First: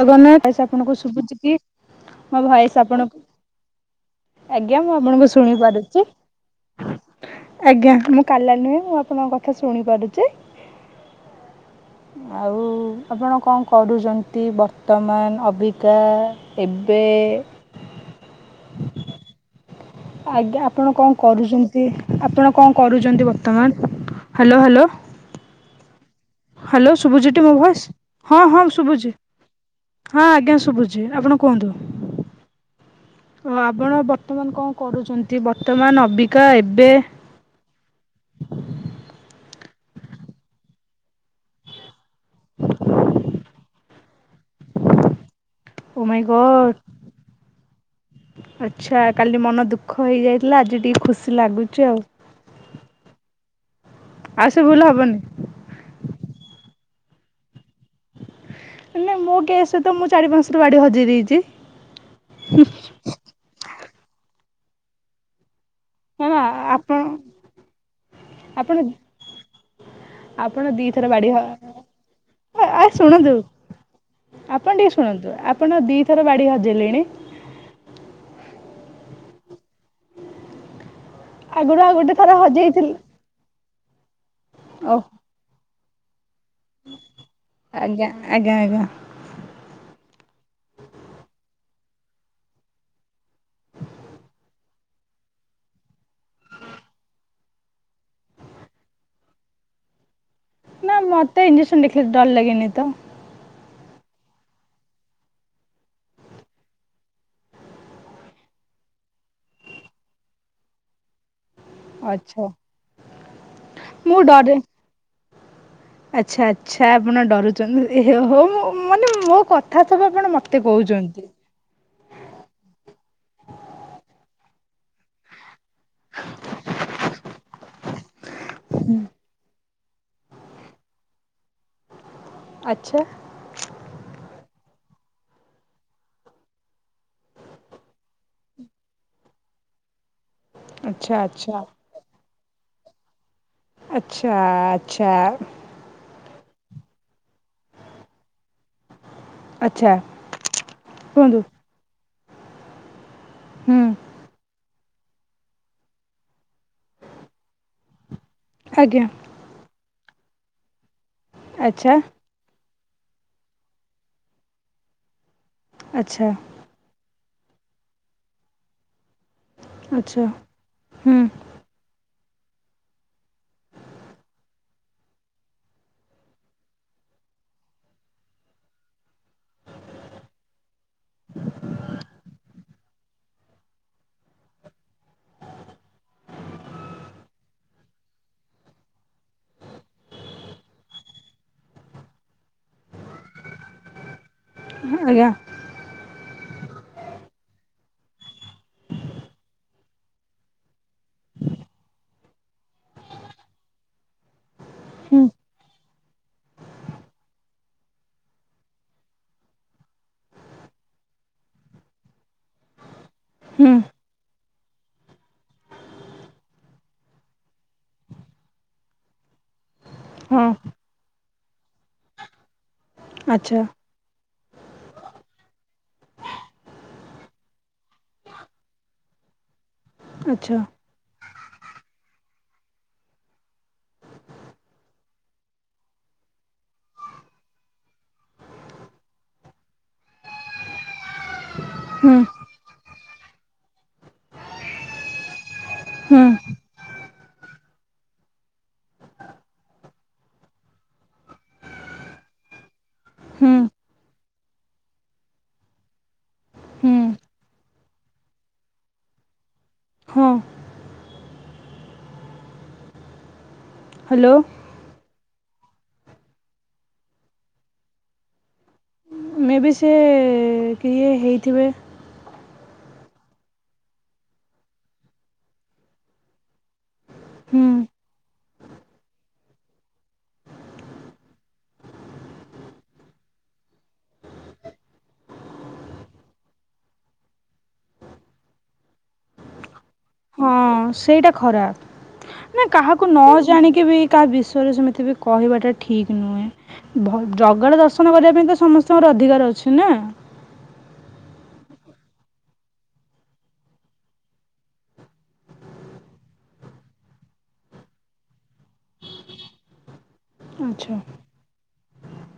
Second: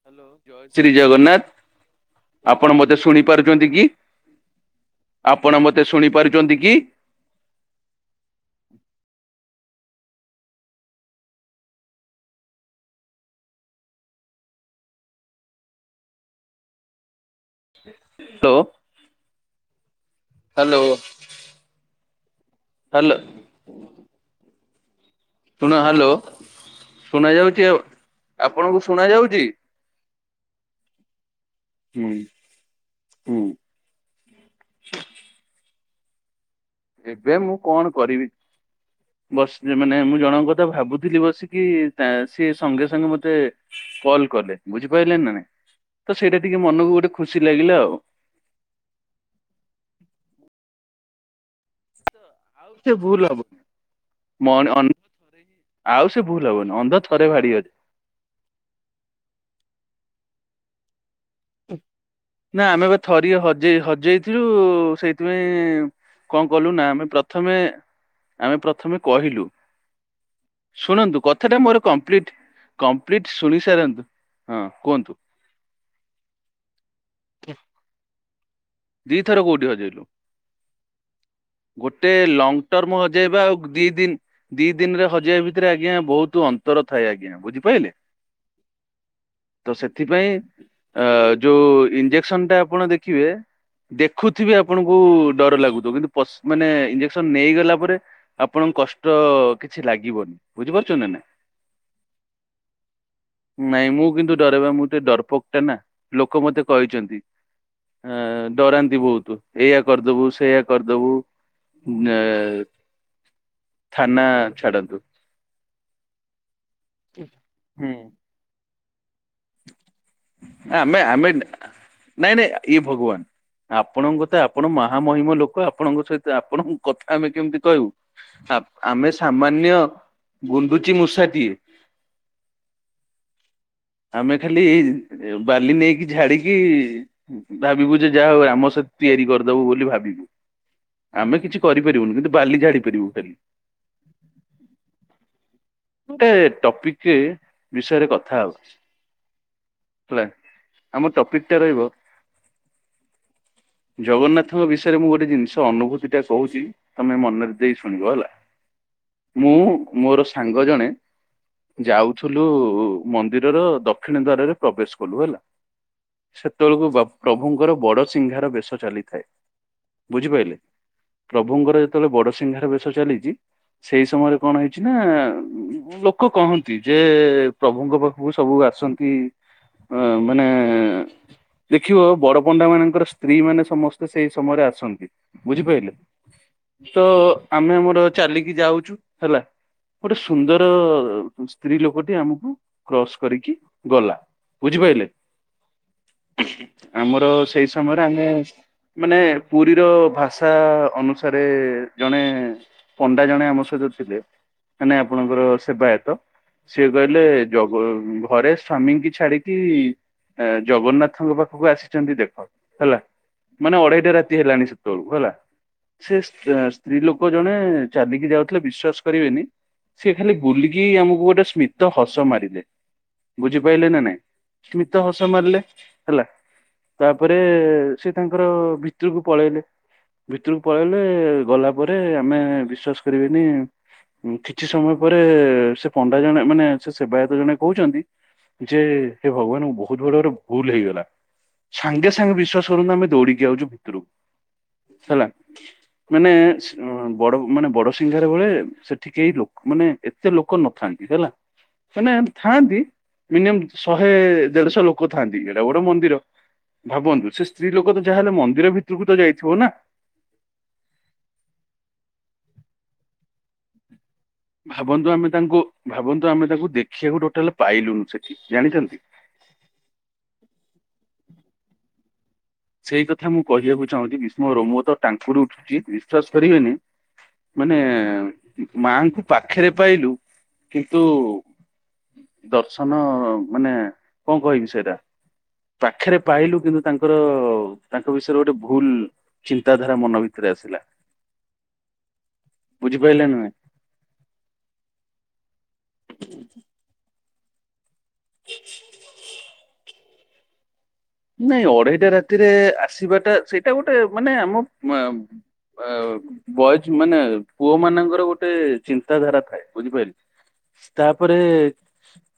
Jagannath voice Shri ଆପଣଙ୍କୁ ଶୁଭୁଛି ଜଗନ୍ନାଥ। କି? ମୋ ଭଏସ ଆପଣ ମତେ ଆପଣଙ୍କୁ ଶୁଣି ପାରୁଛନ୍ତି କି? ଆଜ୍ଞା ମୁଁ ଆପଣଙ୍କୁ ଶୁଣି ଆପଣ ମତେ ପାରୁଛି। ଶୁଣି ପାରୁଛନ୍ତି କି? ଆଜ୍ଞା ମୁଁ କାଲା ନୁହେଁ? ମୁଁ ଆପଣଙ୍କ କଥା ଶୁଣି ପାରୁଛି। ଆଉ ଆପଣ କଣ କରୁଛନ୍ତି? ପ୍ରତି, ବର୍ତ୍ତମାନ, ଅବିକା, ଏବେ [inaudible] ଲୋ ଆଜ୍ଞା। ଆପଣ କଣ କରୁଛନ୍ତି? ଆପଣ କଣ ହ୍ୟାଲୋ କରୁଛନ୍ତି? ବ୍ରତ ବର୍ତ୍ତମାନ ହ୍ୟାଲୋ ହ୍ୟାଲୋ। ଶୁଣ ହ୍ୟାଲୋ। ହ୍ୟାଲୋ ଶୁଣା ସୁୁଭୁଜିଟି ମୋ ଯାଉଛି ଆଉ ଭଏସ। ହଁ ହଁ ଆପଣଙ୍କୁ ଶୁଣା ସୁୁଵୁଚି। ଯାଉଛି? ହଁ, ଆଜ୍ଞା। ଶୁଭୁଛି ଆପଣ କୁହନ୍ତୁ? ହୁଁ, ହୁଁ ଅ ଆପଣ ବର୍ତ୍ତମାନ କଣ କରୁଛନ୍ତି? ବର୍ତ୍ତମାନ ଅବିକା ଏବେ ଏବେ ମୁଁ କଣ କରିବି? ବସିଛି ମାନେ ମୁଁ ଜଣଙ୍କ କଥା ଭାବୁଥିଲି। ବସିକି ସିଏ ସଙ୍ଗେ ସଙ୍ଗେ ମତେ କଲ କଲେ। ବୁଝିପାଇଲେନି ନା ନାଇଁ? ଓ ତ ମାଇଁ ସେଇଟା ଟିକେ ଗଡ୍ ମନକୁ ଗୋଟେ ଖୁସି ଲାଗିଲା ଆଉ। ଆଚ୍ଛା। କାଲି ମନ ଦୁଃଖ ହେଇଯାଇଥିଲା। ଆଜି ଟିକେ ଖୁସି ଲାଗୁଛି ଆଉ। ଆଉ ସେ ଭୁଲ ହବନି। ଆଉ ସେ ଭୁଲ ମନ୍ଅ ହବନି ଆଉ ସେ ଭୁଲ ହବନି। ଅନ୍ଧ ଥରେ ଭାଡି ହଜା। ନାଇଁ ମୋ କେସେରେ ତମୁଁ ଚାରି ପାହାସ ଥର ବାଡି ହଜେଇ ଦେଇଛି। ନା ଆମେ ଏବେ ଥରିଏ। ହଜେଇ ଇ ହଜେଇ ଇଥିଲୁ ସେଇଥିପାଇଁ। ହେଲା କଣ କଲୁ ନା। ଆପଣ ଆମେ ପ୍ରଥମେ, ଆମେ ଆପଣ ପ୍ରଥମେ କହିଲୁ। ଆପଣ ଦିଥର ଶୁଣନ୍ତୁ? ବାଡ଼ି ହ କଥା ଟା ମୋର କମ୍ପ୍ଲିଟ। ଆ କମ୍ପ୍ଲିଟ ଶୁଣନ୍ତୁ ଶୁଣି ସାରନ୍ତୁ ହଁ ଆପଣ ଟିକେ କୁହନ୍ତୁ। ଶୁଣନ୍ତୁ ଆପଣ ଦିଥର ବାଡି ହଜେଇଲେଣି? [inaudible] ଦିଥର କୋଉଟି ହଜେଇଲୁ ଆଗରୁ ଆଉ ଗୋଟେ ଥର ଲଙ୍ଗ ହଜେଇଥିଲି ଟର୍ମ ସେ ପା ଆଉ ଦି ଦିନି ଦି ଓହ ଦିନରେ ହଜେଇବା ଭିତରେ ଅଜ୍ଞା ବହୁତ୍ ଅନ୍ ନ୍ତର ଥାଏ ଆଜ୍ଞା ବୁଝିପାଇଲେ। ଆଜ୍ଞା ଆଜ୍ଞା ଆଜ୍ଞା ତ ସେଥିପାଇଁ ଅ ଯୋଉ ଇଞ୍ଜେକ୍ସନଟା ଆପଣ ଦେଖିବେ ଦେଖୁଥିବେ ଆପଣଙ୍କୁ ଡର ଲାଗୁଥିବ କିନ୍ତୁ ପସ୍ ମାନେ ଇଞ୍ଜେକ୍ସନ ନେଇଗଲା ପରେ ଆପଣଙ୍କୁ କଷ୍ଟ କିଛି ଲାଗିବନି। ନା ବୁଝିପାରୁଛନ୍ତି ନାଇଁ? ମୋତେ ଇଞ୍ଜେକ୍ସନ୍ ଦେଖିଲେ ଡର ଲାଗେନି ତ? ନାଇଁ ମୁଁ କିନ୍ତୁ ଡରେବା ମୁଁ ଟିକେ ଡରପୋକ୍ ଟା ନା ଲୋକ ମତେ କହିଚନ୍ତି। ଆ ଡରାନ୍ତି ବହୁତ ଏଇଆ କରିଦବୁ ସେଇଆ କରିଦବୁ। ନା ଆଚ୍ଛା ଥାନା ଛାଡନ୍ତୁ। ଆଚ୍ଛା-ଆଚ୍ଛା ଆପଣ ଡରୁଛନ୍ତି ହଉ ମୁଁ ମାନେ ମୋ କଥା ସବୁ ଆପଣ ମତେ ଆମେ କହୁଛନ୍ତି ଆମେ ନାଇଁ-ନାଇଁ ଇଏ ଭଗବାନ ଆପଣଙ୍କ ତ ଆପଣ ମହାମହିମ ଲୋକ ଆପଣଙ୍କ ସହିତ ଆପଣଙ୍କ କଥା ଆମେ କେମିତି କହିବୁ, ଆମେ ସାମାନ୍ୟ ଗୁଣ୍ଡୁଚିମୂଷାଟିଏ। ଆଛା। ଆମେ ଖାଲି ଏଇ ବାଲି ନେଇକି ଝାଡିକି ଭାବିବୁ ଯେ ଯାହା ହଉ ରାମସେତୁ ତିଆରି କରିଦବୁ ବୋଲି ଭାବିବୁ। ଆଚ୍ଛା ଆମେ ଆଚ୍ଛା କିଛି କରିପାରିବୁନି କିନ୍ତୁ ବାଲି ଝାଡି ପାରିବୁ ଖାଲି। ଆଚ୍ଛା-ଆଚ୍ଛା। ଗୋଟେ ଟପିକଟେ ବିଷୟରେ କଥା ହଉଛି। ଆଚ୍ଛା ହେଲା ଆମ କୁହନ୍ତୁ ଟପିକ୍ ଟା ରହିବ ହୁଁ ଜଗନ୍ନାଥଙ୍କ ବିଷ ୟରେ ମୁଁ ଗୋଟେ ଜିନିଷ ଅନୁଭୂତିଟା କହୁଚି, ତମେ ମନରେ ଦେଇ ଶୁଣିବ ହେଲା। ଆଜ୍ଞା। ମୁଁ ମୋର ସାଙ୍ଗ ଜଣେ ଆଚ୍ଛା ଯାଉ ଥିଲୁ ମନ୍ଦିରର ଦକ୍ଷିଣ ଦ୍ଵାରରେ ପ୍ରବେଶ କଲୁ ହେଲା। ଆଚ୍ଛା। ସେତେବେଳକୁ ପ୍ରଭୁଙ୍କର ବଡସିଂହାର ବେଶ ଚାଲିଥାଏ ଆଚ୍ଛା ବୁଝିପାଇଲେ ହୁଁ ପ୍ର ପ୍ରଭୁଙ୍କର ଯେତେବେଳେ ବଡସିଂହାର ବେଶ ଚାଲିଛି ସେଇ ସମୟରେ କଣ ହେଇଛି ନା? ଲୋକ କହନ୍ତି ଯେ ପ୍ରଭୁଙ୍କ ପାଖକୁ ସବୁ ଆସନ୍ତି ହଁ ମାନେ ଦେଖିବ ବଡପଣ୍ଡା ମାନଙ୍କର ସ୍ତ୍ରୀ ମାନେ ସମସ୍ତେ ସେଇ ସମୟରେ ଆସନ୍ତି। ବୁଝିପାଇଲେ ତ ଆମେ ଆମର ଚାଲିକି ଯାଉଚୁ ହେଲା। ଗୋଟେ ସୁନ୍ଦର ସ୍ତ୍ରୀ ଲୋକଟି ଆମକୁ କ୍ରସ୍ କରିକି ଗଲା। ବୁଝିପାରିଲେ ଆଜ୍ଞା। ଆମର ସେଇ ସମୟରେ ଆମେ ମାନେ ପୁରୀର ଭାଷା ଅନୁସାରେ ଜଣେ ପଣ୍ଡା ଜଣେ ଆମ ସହିତ ଥିଲେ। ମାନେ ହୁଁ ଆପଣଙ୍କର ସେବାୟତ। ସିଏ କହିଲେ ଜଗ ଘରେ ସ୍ଵାମୀଙ୍କି ଛାଡିକି ଜଗନ୍ନାଥଙ୍କ ପାଖକୁ ଆସିଛନ୍ତି ଦେଖ ହେଲା ହୁଁ ମାନେ ଅଢେଇଟା ରାତି ହେଲାଣି ସେ ସେତବେଳକୁ ହେଲା, ସେ ସ୍ତ୍ରୀ ଲୋକ ଜଣେ ଚାଲିକି ଯାଉଥିଲେ ବିଶ୍ଵାସ କରିବେନି ସେ ଖାଲି ହଁ ବୁଲିକି ଆମକୁ ଗୋଟେ ସ୍ମିତ ହସ ମାରିଦେଲେ, ଆଚ୍ଛା ବୁଝିପାରିଲେ ନା ନାଇଁ? ସ୍ମିତ ହସ ମାରିଲେ ହେଲା। ତାପରେ ସେ ତାଙ୍କର ଭିତୁରୁକୁ ପଳେଇଲେ। ଆଚ୍ଛା ଭିତରକୁ ପଳେଇଲେ ଗଲା ପରେ ଆମେ ବିଶ୍ବାାସ କରିବେନି କିଛି ସମୟ ପରେ ସେ ପଣ୍ଡା ଜଣେ ମାନେ ସେ ସେବାୟତ ଜଣେ କହୁଛନ୍ତି ଯେ ହେଁ ଭଗବାନଙ୍କୁ ବହୁତ ବଡ ଗୋଟ ଭୁଲ ହେଇଗଲା। ସାଙ୍ଗେ ହୁଁ ସାଙ୍ଗେ ବିଶ୍ଵାସ କରୁନ୍ତୁ ଆମେ ଦୌଡିକି ଆଉଛୁ ଭିତରକୁ। ହେଲା। ହୁଁ ମାନେ ବଡ ମାନେ ବଡ ଶିଙ୍ଗାର ବଳେ ସେ ଟିକେ ଲୋକ ମାନେ ଏତେ ଲୋକ ନଥାନ୍ତି ହେଲା। ମାନେ ଥାଆନ୍ତି, ହୁଁ ମିନିମମ୍ ଶହେ ଦେଢଶହ ଲୋକ ଥାଆନ୍ତି। ଏଡ଼େ ବଡ଼ ମନ୍ଦିର। ହୁଁ ଭାବନ୍ତୁ, ସେ ସ୍ତ୍ରୀ ଲୋକ ତ ଯାହାହେଲେ ମନ୍ଦିର ଭିତରକୁ ତ ଯାଇଥିବ ନା। ହଁ। ହ୍ୟାଲୋ। ଭାବନ୍ତୁ ଆମେ ତାଙ୍କୁ, ଭାବନ୍ତୁ ଆମେ ତାଙ୍କୁ ଦେଖିବାକୁ ଟୋଟାଲ ପାଇଲୁନୁ ସେଠି ଜାଣିଛନ୍ତି। ମେ ବି ସିଏ ଏ କିଏ ହେଇଥିବେ? ସେଇ କଥା ମୁଁ କହିବାକୁ ଚାହୁଁଛି ବିଷ୍ମ ରୋମ ତ ଟାଙ୍କୁରି ଉଠୁଛି, ବିଶ୍ୱାସ କରିବେନି ହୁଁ ମାନେ ମାଙ୍କୁ ପାଖରେ ପାଇଲୁ, କିନ୍ତୁ ଦର୍ଶନ ନ ମାନେ କଣ କହିବି ସେଇଟା? ପାଖରେ ପାଇଲୁ କିନ୍ତୁ ତାଙ୍କର, ତାଙ୍କ ବିଷୟରେ ଗୋଟେ ଭୁଲ ଚିନ୍ତାଧାରା ମନ ଭି ହ ସେଇଟା ଖରାପ। ନା କାହାକୁ ନ ବୁଝିପାରିଲେ ନୁହେଁ ଜାଣି କେ ବି କାହା ବିଷୟରେ ସେମିତି ବି କହିବାଟା ଠିକ ନୁହେଁ। ଭଗ- ଜଗାର ଦର୍ଶନ କରିବା ପାଇଁ ତ ସମସ୍ତଙ୍କର ଅଧିକାର ଅଛି ନା। ନାଇଁ ଅଢେଇଟା ରାତିରେ ଆସିବାଟା ସେଇଟା ଗୋଟେ ମାନେ ଆମ ମ ଏଉ ବୟଜ ମାନେ ପୁଅ ମାନଙ୍କର ଗୋଟେ ଚିନ୍ତାଧାରା ଥାଏ, ବୁଝିପାରିଲେ। ଆଚ୍ଛା ତାପରେ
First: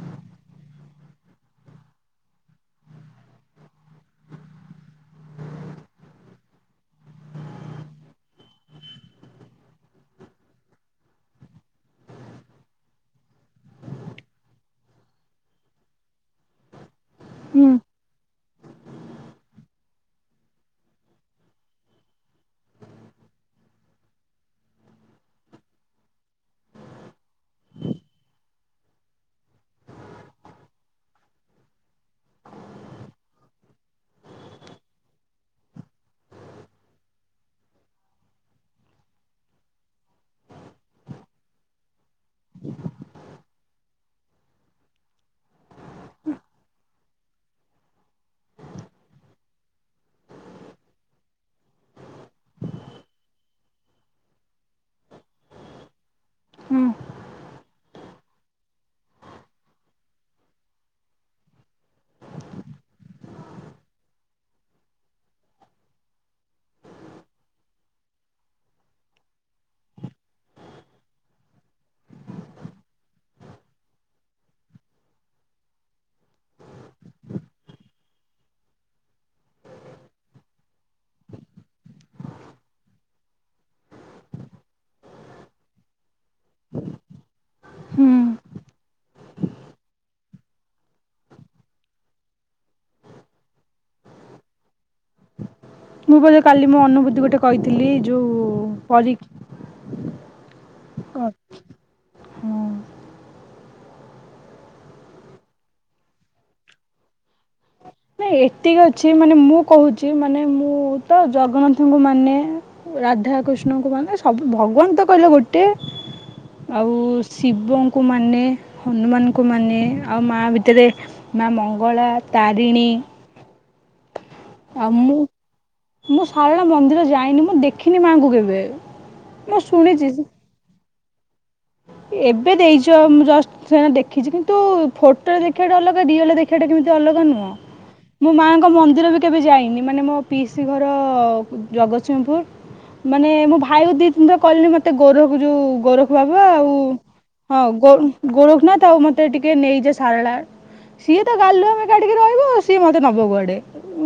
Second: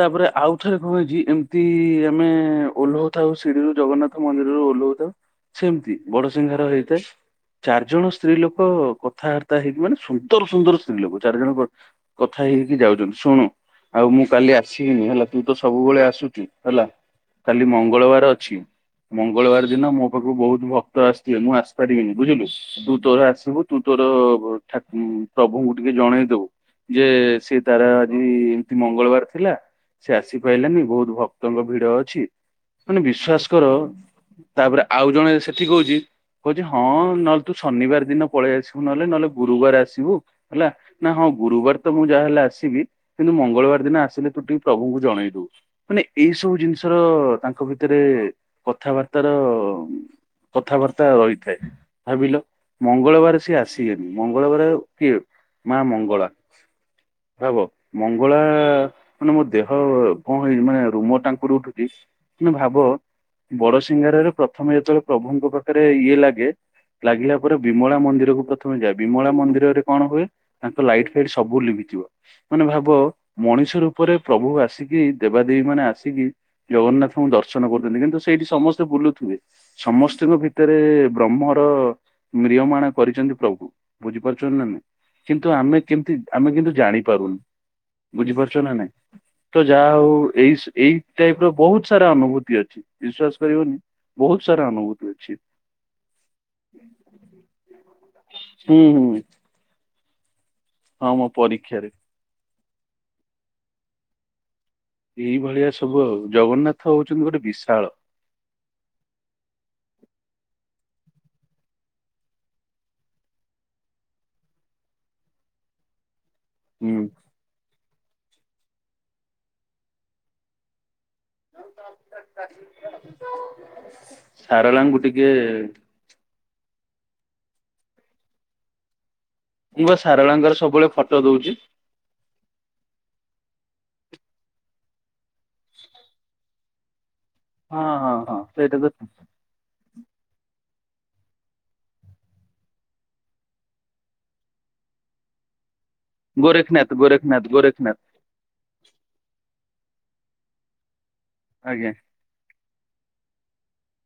ତାପରେ ଆଉ ଥରେ କଣ ହେଇଛି, ଏମିତି ଆମେ ଓହୋଉ ଥାଉ ସିଡିରୁ ଜଗନ୍ନାଥ ମନ୍ଦିରରୁ ଓହ୍ଲଉଥାଉ। ସେମିତି ବଡସିଂହହାର ହେଇଥାଏ। ଚାରିଜଣ ସ୍ତ୍ରୀ ଲୋକ କଥାବାର୍ତ୍ତା ହେଇକି, ମାନେ ସୁନ୍ଦର ସୁନ୍ଦର ସ୍ତ୍ରୀ ଲୋକ ଚାରି ଜଣ କଥା ହେଇକି ଯାଉଛନ୍ତି ଶୁଣୁ ଆଉ ମୁଁ କାଲି ଆସିବିନି ହେଲା, ତୁ ତ ସବୁବେଳେ ଆସୁଛୁ ହେଲା। କାଲି ହୁଁ ମଙ୍ଗଳବାର ଅଛ ଛି, ମଙ୍ଗଳବାର ଦିନ ମୋ ପାଖକୁ ବହୁତ ଭକ୍ତ ଆସିଥିବେ, ମୁଁ ଆସି ପାରିବିନି ବୁଝିଲୁ। ତୁ ତୋର ଆସିବୁ, ତୁ ତୋରା ଠକୁ ପ୍ରଭୁଙ୍କୁ ଟିକେ ଜଣେଇଦବୁ। ଯେ ସିଏ ତାର ଆଜି ଏମତି ମଙ୍ଗଳବାର ଥିଲା। ସେ ଆସିପାରିଲାନି ବହୁତ ଭକ୍ତଙ୍କ ଭିଡ ଅଛି। ମାନେ ବିଶ୍ଵାସ କର ତାପରେ ଆଉ ଜଣେ ସେଠି କହୁଛି କହୁଛି ହଁ ନହେଲେ ତୁ ଶନିବାର ଦିନ ପଳେଇ ଆସିବୁ ନହେଲେ ନହେଲେ ଗୁରୁବାର ଆସିବୁ ହେଲା। ନା ହଁ ଗୁରୁବାର ତ ମୁଁ ଯାହାହେଲେ ଆସିବି। କିନ୍ତୁ ମଙ୍ଗଳବାର ଦିନ ଆସିଲେ ତୁ ଟିକେ ପ୍ରଭୁଙ୍କୁ ଜଣେଇ ଦବୁ। ମାନେ ଏଇ ସବୁ ଜିନିଷର ତାଙ୍କ ଭିତରେ ଭିତରେ କଥାବାର୍ତ୍ତା ର କଥାବାର୍ତ୍ତା ରହିଥାଏ। ଭାବିଲ ମଙ୍ଗଳବାର ସିଏ ଆସିବେନି, ମଙ୍ଗଳବାର କିଏ? ମା ମଙ୍ଗଳା। ହଁ। ଭାବ ମଙ୍ଗଳା ଳା ମାନେ ମୋ ଦେହ ଭଁ ହେଇଛି ମାନେ ରୁମ ଟାଙ୍କୁରି ଉଠୁଛି। ମନେ ଭାବ ବଡ ସିଂଘାର ରେ ପ୍ରଥମେ ଯେତେବେଳେ ପ୍ରଭୁଙ୍କ ପାଖରେ ଇଏ ଲାଗେ ଲାଗିଲା ପରେ ବିମଳା ମନ୍ଦିର କୁ ପ୍ରଥମେ ଯାଏ, ବିମଳା ମନ୍ଦିରରେ କଣ ହୁଏ? ତାଙ୍କ ଲାଇଟ୍ ଫାଇଟ୍ ସବୁ ଲିଭିଥିବ। ମାନେ ଭାବ ମଣିଷ ରୂପରେ ପ୍ରଭୁ ଆସିକି ଦେବାଦେବୀ ମାନେ ଆସିକି ଜଗନ୍ନାଥ ଦର୍ଶନ କରୁଛନ୍ତି, କିନ୍ତୁ ସେଇଠି ସମସ୍ତେ ବୁଲୁଥିବେ। ସମସ୍ତଙ୍କ ଭିତରେ ବ୍ରହ୍ମର ମ୍ରିୟମାଣ କରିଛନ୍ତି ପ୍ରଭୁ। ବୁଝିପାରୁଛନ୍ତି ନା ନାହଁ। କିନ୍ତୁ ଆମେ କେମତି ଆମେ କିନ୍ତୁ ଜାଣି ପାରୁନୁ। ହୁଁ ବୁଝିପାରୁଛ ନା ନାଇଁ। ତ ଯାହା ହଉ ଏଇ - ଏଇ ଟାଇପ ର ବହୁତ ସାରା ଅନୁଭୂତି ଅଛି ବିଶ୍ଵାସ କରିବନି ବହୁତ ସାରା ଅନୁଭୂତି ଅଛି। ମୁଁ ବୋଧେ କାଲି ମୋ ଅନୁଭୂତି ଗୋଟେ କହିଥିଲି ଯୁ ହୁଁ ହୁଁ ପରୀକ୍ଷା ହଁ ମୋ ପରୀକ୍ଷାରେ ଏଇ ଭଳିଆ ସବୁ ଆଉ ଜଗନ୍ନାଥ ହଉଛନ୍ତି ଗୋଟେ ବିଶାଳ। ନାଇଁ ଏତିକି ଅଛି ମାନେ ମୁଁ କହୁଛି ମାନେ ମୁଁ ତ ଜଗନ୍ନାଥଙ୍କୁ ମାନେ। ରାଧାକୃଷ୍ଣଙ୍କୁ ମାନେ ସବୁ ଭଗବାନ ତ କହିଲେ ଗୋଟେ। ଆଉ ହୁଁ। ଶିବଙ୍କୁ ମାନେ ହନୁମାନଙ୍କୁ ମାନେ ଆଉ ମା ଭିତରେ ମା ମଙ୍ଗଳା ତାରିଣୀ ଆଉ ସାରଳାଙ୍କୁ ମୁଁ ଟିକେ ମୁଁ ଶାରଳା ମନ୍ଦିର ଯାଇନି ମୁଁ ଦେଖିନି ମାଆଙ୍କୁ କେବେ ମୁଁ ବା ସାରଳାଙ୍କର ସବୁବେଳେ ଫଟୋ ଦଉଛି। ଏବେ ଦେଇଛ ମୁଁ ଜଷ୍ଟ ସେ ଦେଖିଛି କିନ୍ତୁ ଫଟୋରେ ଦେଖିବାଟା ଅଲଗା ରିଅଲରେ ଦେ ଖିଆଟା କେମିତି ଅଲଗା ନୁହଁ ହଁ ହଁ ମୋ ହଁ ମାଆଙ୍କ ସେଇଟା ତ ମନ୍ଦିର ଭି କେବେ ଯାଇନି ମାନେ ମୋ ପିସି ଘର ଜଗତସିଂହପୁର। ମାନେ ମୋ ଭାଇ କୁ ଦି ତିିନି ଥର କହିଲଣି ମତେ ଗୋରକୁ ଯୋଉ ଗୋର ବା [unintelligible] ଗୋରେଖନାଥ ଗୋରେଖନାଥ ହଁ ଗୋ ଗୋରେଖନାଥ ଗୋରଖନାଥ ଆଉ ମତେ ଟିକେ ନେଇଯା ସାରଳା। ସିଏ ତ ଗାଲୁଆମି ଆଜ୍ଞା। କାଢ଼ିକି ରହିବ ସିଏ ମୋତେ ନେବକୁୁଆଡ଼େ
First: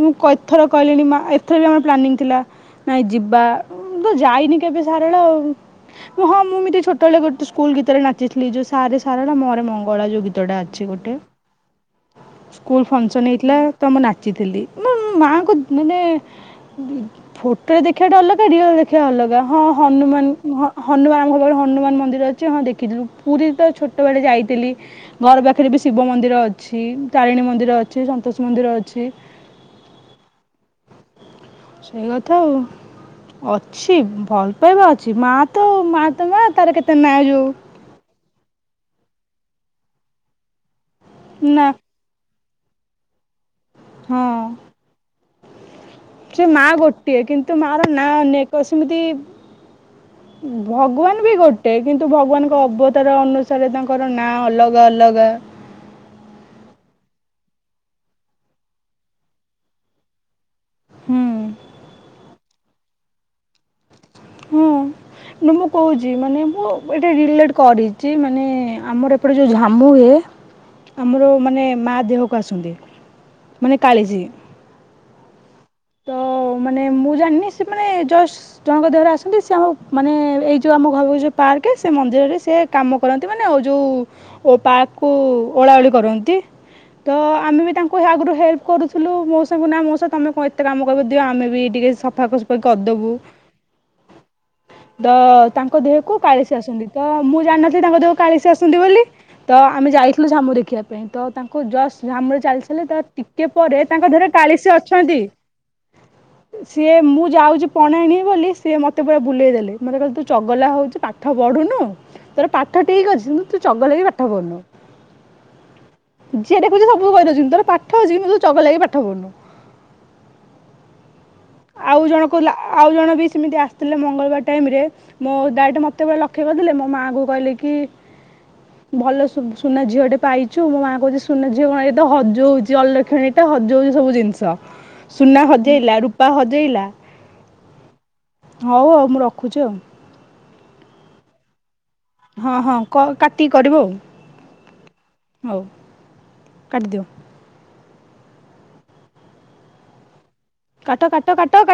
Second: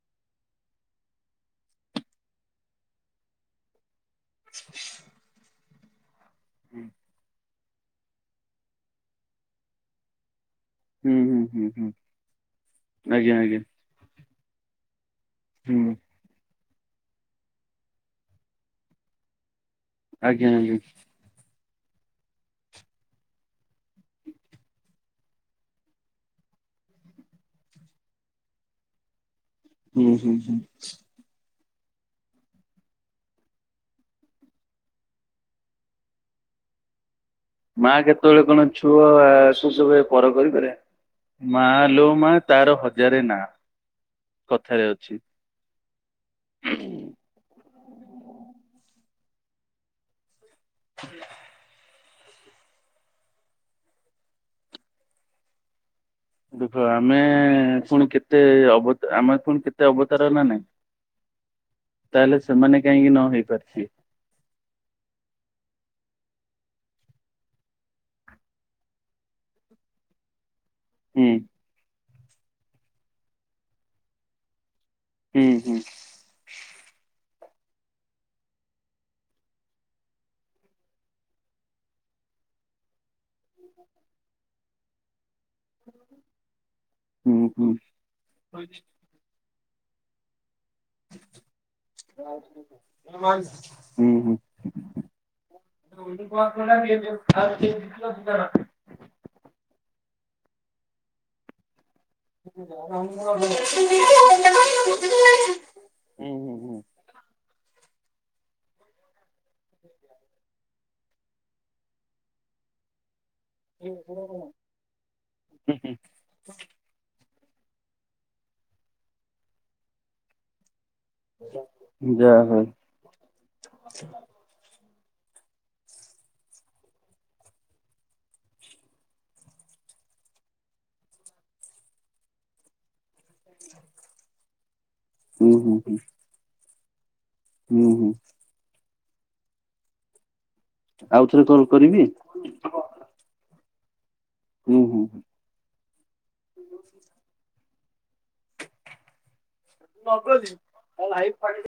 ମୁଁ କଇଥର କହିଲେଣି ମା ଏଥର ବି ଆମର ପ୍ଲାନିଂ ଥିଲା। ନାଇଁ ଯିବା ମୁ ତ ଯାଇନି କେବେ ସାରଳ ଆଉ ହଁ ମୁଁ ଏମତି ଛୋଟ ଗୋଟେ ସ୍କୁଲ ଗୀତରେ ନାଚଥିଲି ଯୋଉ ସାରେ ସାରଳା ମରେ ମଙ୍ଗଳ ଯୋଉ ଗୀ ତଡ଼ା ଅଛି ଗୋଟେ ହୁଁ ହୁଁ ହୁଁ ହୁଁ ସ୍କୁଲ ଫଙ୍କସନ ଆଜ୍ଞା ହେଇଥିଲା। ଆଜ୍ଞା ଗୀତ ମୁଁ ନାଚିଥିଲି। ନାଁ ମୁଁ ମାଆଙ୍କୁ ହୁଁ ମାନେ ଫୋଟୋରେ ଦେଖିବା ଟା ଅଲଗା ରିଅଲରେ ଦେଖିବା ଅଲଗା, ହଁ ହନୁମାନ ଆଜ୍ଞା ଆଜ୍ଞା ହନୁମାନଙ୍କ ହ ହନୁମାନ ମନ୍ଦିର ଅଛି ହଁ ଦେଖିଥିଲୁ ପୁରୀ ତ ଛୋଟବେଳେ ଯାଇଥିଲି। ଘର ପାଖରେ ବି ଶିବ ମନ୍ଦିର ଅଛି ତାରିଣୀ ମନ୍ଦିର ଅଛି ସନ୍ତୋଷ ମନ୍ଦିର ଅଛି। ହୁଁ ହୁଁ ହୁଁ। ସେଇ କଥା ଆଉ। ଅଛି ଭଲ ପାଇବା ଅଛି, ମା ତ ମା ତ ମା ତାର କେତେ ନାଁ ଯୋଉ ମା କେତେବେଳେ କଣ ଛୁଆ ସେ ସବୁରେ ପର କରିଦେଲେ। ନା ମା ଲୋ ମା ତାର ହଜାରେ ନାଁ। ହଁ। କଥାରେ ଅଛି। ସେ ମା ଗୋଟିଏ କିନ୍ତୁ ମା ର ନାଁ ଅନେକ ସେମିତି ଭଗବାନ୍ ବି ଗୋଟେ। କିନ୍ତୁ ଭଗବାନଙ୍କ ଅବତାର ଅନୁସାରେ ତାଙ୍କର ନାଁ ଅଲଗା ଅଲଗା। ଦେଖ ଆମେ ପୁଣି କେତେ ଅବ ଆମେ ପୁଣି କେତେ ଅବତାର ହେଲା ନାଇଁ। ହୁଁ ତାହେଲେ ସେମାନେ କାହିଁକି ନ ହେଇ ପାରୁଥିବେ। ହଁ ନା ମୁଁ କହୁଛି ମାନେ ମୁଁ ଏଇଟା ରିଲେଟ୍ କରିଛି ମାନେ ଆମର ଏପଟେ ଯୋଉ ଝାମୁ ହୁଏ। ଆମର ହୁଁ ମାନେ ମା ଦେହକୁ ଆସନ୍ତି ମାନେ କାଳିଶି। ହୁଁ ହୁଁ। ତ ମାନେ ମୁଁ ଜାଣିନି ସେ ମାନେ ଜଷ୍ଟ୍ ଜଣଙ୍କ ଦେହରେ ଆସନ୍ତି ସେ ଆମ ମାନେ ଏଇ ଯୋଉ ଆମ ଘରକୁ ଯୋଉ ପାର୍କ ସେ ମନ୍ଦିରରେ ସେ କାମ କରନ୍ତି ମାନେ ଆଉ ଯୋଉ ପା କୁ ଓଳାଓଳି କରନ୍ତି ତ ହୁଁ ଆମେ ହୁଁ ବି ତାଙ୍କୁ ଆଗରୁ ହେଲ୍ପ କରୁଛୁ। ଥିଲୁ ମଉସା କୁ ନା ମଉସା ତୋମେ କହି କେତେ କାମ କରିବ ଦିଅ ଆମେ ବି ଟିକେ ସଫାସଫା କରିଦବୁ। ହୁଁ ହୁଁ। ତ ତାଙ୍କ ଦେହକୁ କାଳିସୀ ଆସନ୍ତି, ତ ମୁଁ ଜାଣିନଥିଲି ତାଙ୍କ ଦେହକୁ କାଳିସୀ ଆସନ୍ତି ବୋଲି। ତ ଆମେ ଯାଇଥିଲୁ ଝାମୁ ଦେଖିବା ପାଇଁ ତ ତାଙ୍କ କୁ ଜଷ୍ ଝାମୁରେ ଚାଲିଚାଲି ତା ଟିକେ ପରେ ତାଙ୍କ ଧିଅରେ କାଳିସୀ ଅଛନ୍ତି। ହୁଁ ହୁଁ ହୁଁ। ସିଏ ମୁଁ ଯାଉଛି ପଣା ଆଣିବି ବୋଲି ସିଏ ମୋ ତେ ପୁରା ବୁଲେଇ ଦେଲେ, ମୋତେ କହିଲେ ତୁ ଚଗଲା ହଉଚୁ, ପାଠ ପଢୁନୁ ତୋର ପାଠ ଠିକ୍ ଅଛି। ତୁ ଚଗଲା ହେଇକି ପାଠ ପଢନୁ, ଯିଏ ଦେଖୁଛି ସବୁ କହିଦଉଛନ୍ତି ତୋର ପା ଠ ଅଛି କିନ୍ତୁ ତୁ ଚଗଲା ହେଇକି ପାଠ ପଢୁନୁ। ଆଉ ଜଣ ଯାହା କଇଲା, ହଉ ଆଉ ଜଣ ବି ସେମିତି ଆସିଥିଲେ ମଙ୍ଗଳବାର ଟାଇମ୍ ରେ ମୋ ଡାଇରେକ୍ଟ ମୋତେ [unintelligible] ଲକ୍ଷ୍ୟ କରିଥିଲେ, ମୋ ମାଆ କୁ କହିଲେ କି ହ ଭଲ ସୁ-ସୁନା ଝିଅ ଟେ ପାଇଛୁ, ମୋ ମାଆ କହୁଛି ସୁନା ଝିଅ କଣ, ଏ ତ ହଜଉଚି ଅଲକ୍ଷଣୀ ଟା ହଜଉଚି ସବୁ ଜିନିଷ। ହ୍ ସୁନା ହଜେଇଲା, ରୂପା ହଜେଇଲା। ହୁଁ, ହୁଁ। ହଉ ହଉ ମୁଁ ରଖୁଛି ଆଉ। ଆଉ ଥରେ କଲ୍ କରିବି? ହଁ, ହଁ କଲ୍ କାଟିକି କରିବ। ଉଁ, ହଁ, ହଁ। ହଉ। କାଟିଦିଅ। [unintelligible] କାଟ, କାଟ, କାଟ, କା